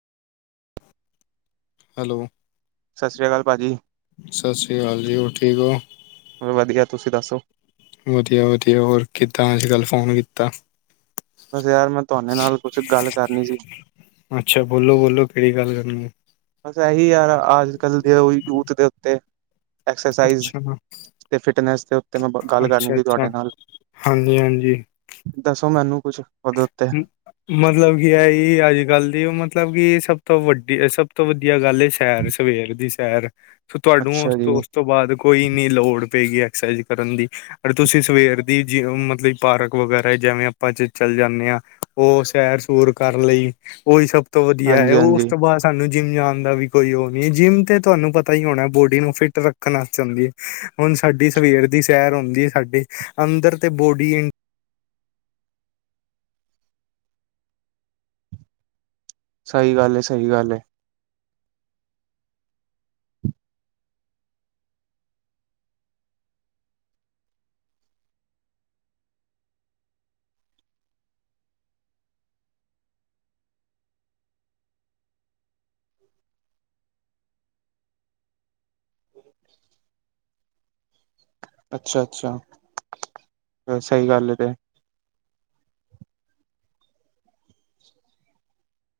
Hello! ਸਤਿ ਸ਼੍ਰੀ ਅਕਾਲ ਭਾਜੀ, ਸਤਿ ਸ਼੍ਰੀ ਅਕਾਲ ਜੀ ਹੋਰ ਠੀਕ ਹੋ ਵਧੀਆ ਤੁਸੀਂ ਦੱਸੋ। ਵਧੀਆ-ਵਧੀਆ, ਹੋਰ ਕਿੱਦਾਂ ਅੱਜ-ਕੱਲ੍ਹ ਫੋਨ ਕੀਤਾ? ਬਸ ਯਾਰ ਮੈਂ ਤੁਹਾਡੇ ਨਾਲ ਕੁਛ ਗੱਲ ਕਰਨੀ ਸੀ। ਅੱਛਾ, ਬੋਲੋ-ਬੋਲੋ ਕਿਹੜੀ ਗੱਲ ਕਰਨੀ ਏ? ਬਸ ਇਹੀ ਯਾਰ ਅਜ-ਕੱਲ੍ਹ ਦੇੋ ਯੂਥ ਦੇ ਉੱਤੇ ਐਕਸਰਸਾਈਜ਼। ਅੱਛਾ ਤੇ ਫਿਟਨੈਸ ਦੇ ਉੱਤੇ ਮੈਂ ਗੱਲ ਕਰਨੀ ਅੱਛਾ ਸੀ ਅੱਛਾ ਤੁਹਾਡੇ ਨਾਲ। ਹਾਂਜੀ ਹਾਂਜੀ ਦੱਸੋ ਮੈਨੂੰ ਕੁੱਛ ਉਹਦੇ ਉੱਤੇ। ਮ- ਮਤਲਬ ਕੀ ਏਹੀ ਅੱਜ-ਕੱਲ ਦੀ ਉ ਮਤਲਬ ਕੀ ਸਭ ਤੋਂ ਵੱਡੀ ਸਭ ਤੋਂ ਵਧੀਆ ਗੱਲ ਏ। ਸੈਰ ਸਵੇਰ ਦੀ ਸੈਰ ਫਿਰ ਤੁਹਾਾਨੂੰ ਉਸ ਅੱਛਾ ਜੀ ਤੋਂ ਉਸ ਤੋਂ ਬਾਦ ਕੋਈ ਨੀ ਲੋੜ ਪਏਗੀ ਐਕਸਰਸਾਈਜ਼ ਕਰਨ ਦੀ। ਤੁਸੀਂ ਸਵੇਰ ਦੀ ਜਿਵੇ ਮਤਲਬ ਪਾਰਕ ਵਗੈਰਾ ਜਿਵੇਂ ਆਪਾਂ ਚਲੇ ਜਾਂਨੇ ਹਾਂ, ਉ ਸੈਰ-ਸੂਰ ਕਰ ਲਈ ਉਹੀ ਸਭ ਤੋਂ ਵਧੀਆ ਹੈ ਹਾਂਜੀ ਉਸ ਹਾਂਜੀ ਤੋਂ ਬਾਦ ਤੂਹਾਨੂੰ ਜਿੰਮ ਜਾਣ ਦਾ ਵੀ ਕੋਈ ਉ ਨੀ ਜਿੰਮ ਤੇ ਤੁਹਾਨੂੰ ਪਤਾ ਹੀ ਹੋਣਾ, ਬੋਡੀ ਨੂੰ ਫਿਟ ਰੱਖਣ ਅਸਤੇ ਹੂੰਦੀ ਏ। ਹੁਣ ਸਾਡੀ ਸਵੇਰ ਦੀ ਸੈਰ ਉਂਦੀ ਏ ਸਾਡੀ ਅੰਦਰ ਤੇ ਬੋਡੀ ਇ ਸਹੀ ਗੱਲ ਏ -ਸਹੀ ਗੱਲ ਏ। ਅੱਛਾ-ਅੱਛਾ, ਸਹੀ ਗੱਲ ਹੈ ਇਹ ਤੇ।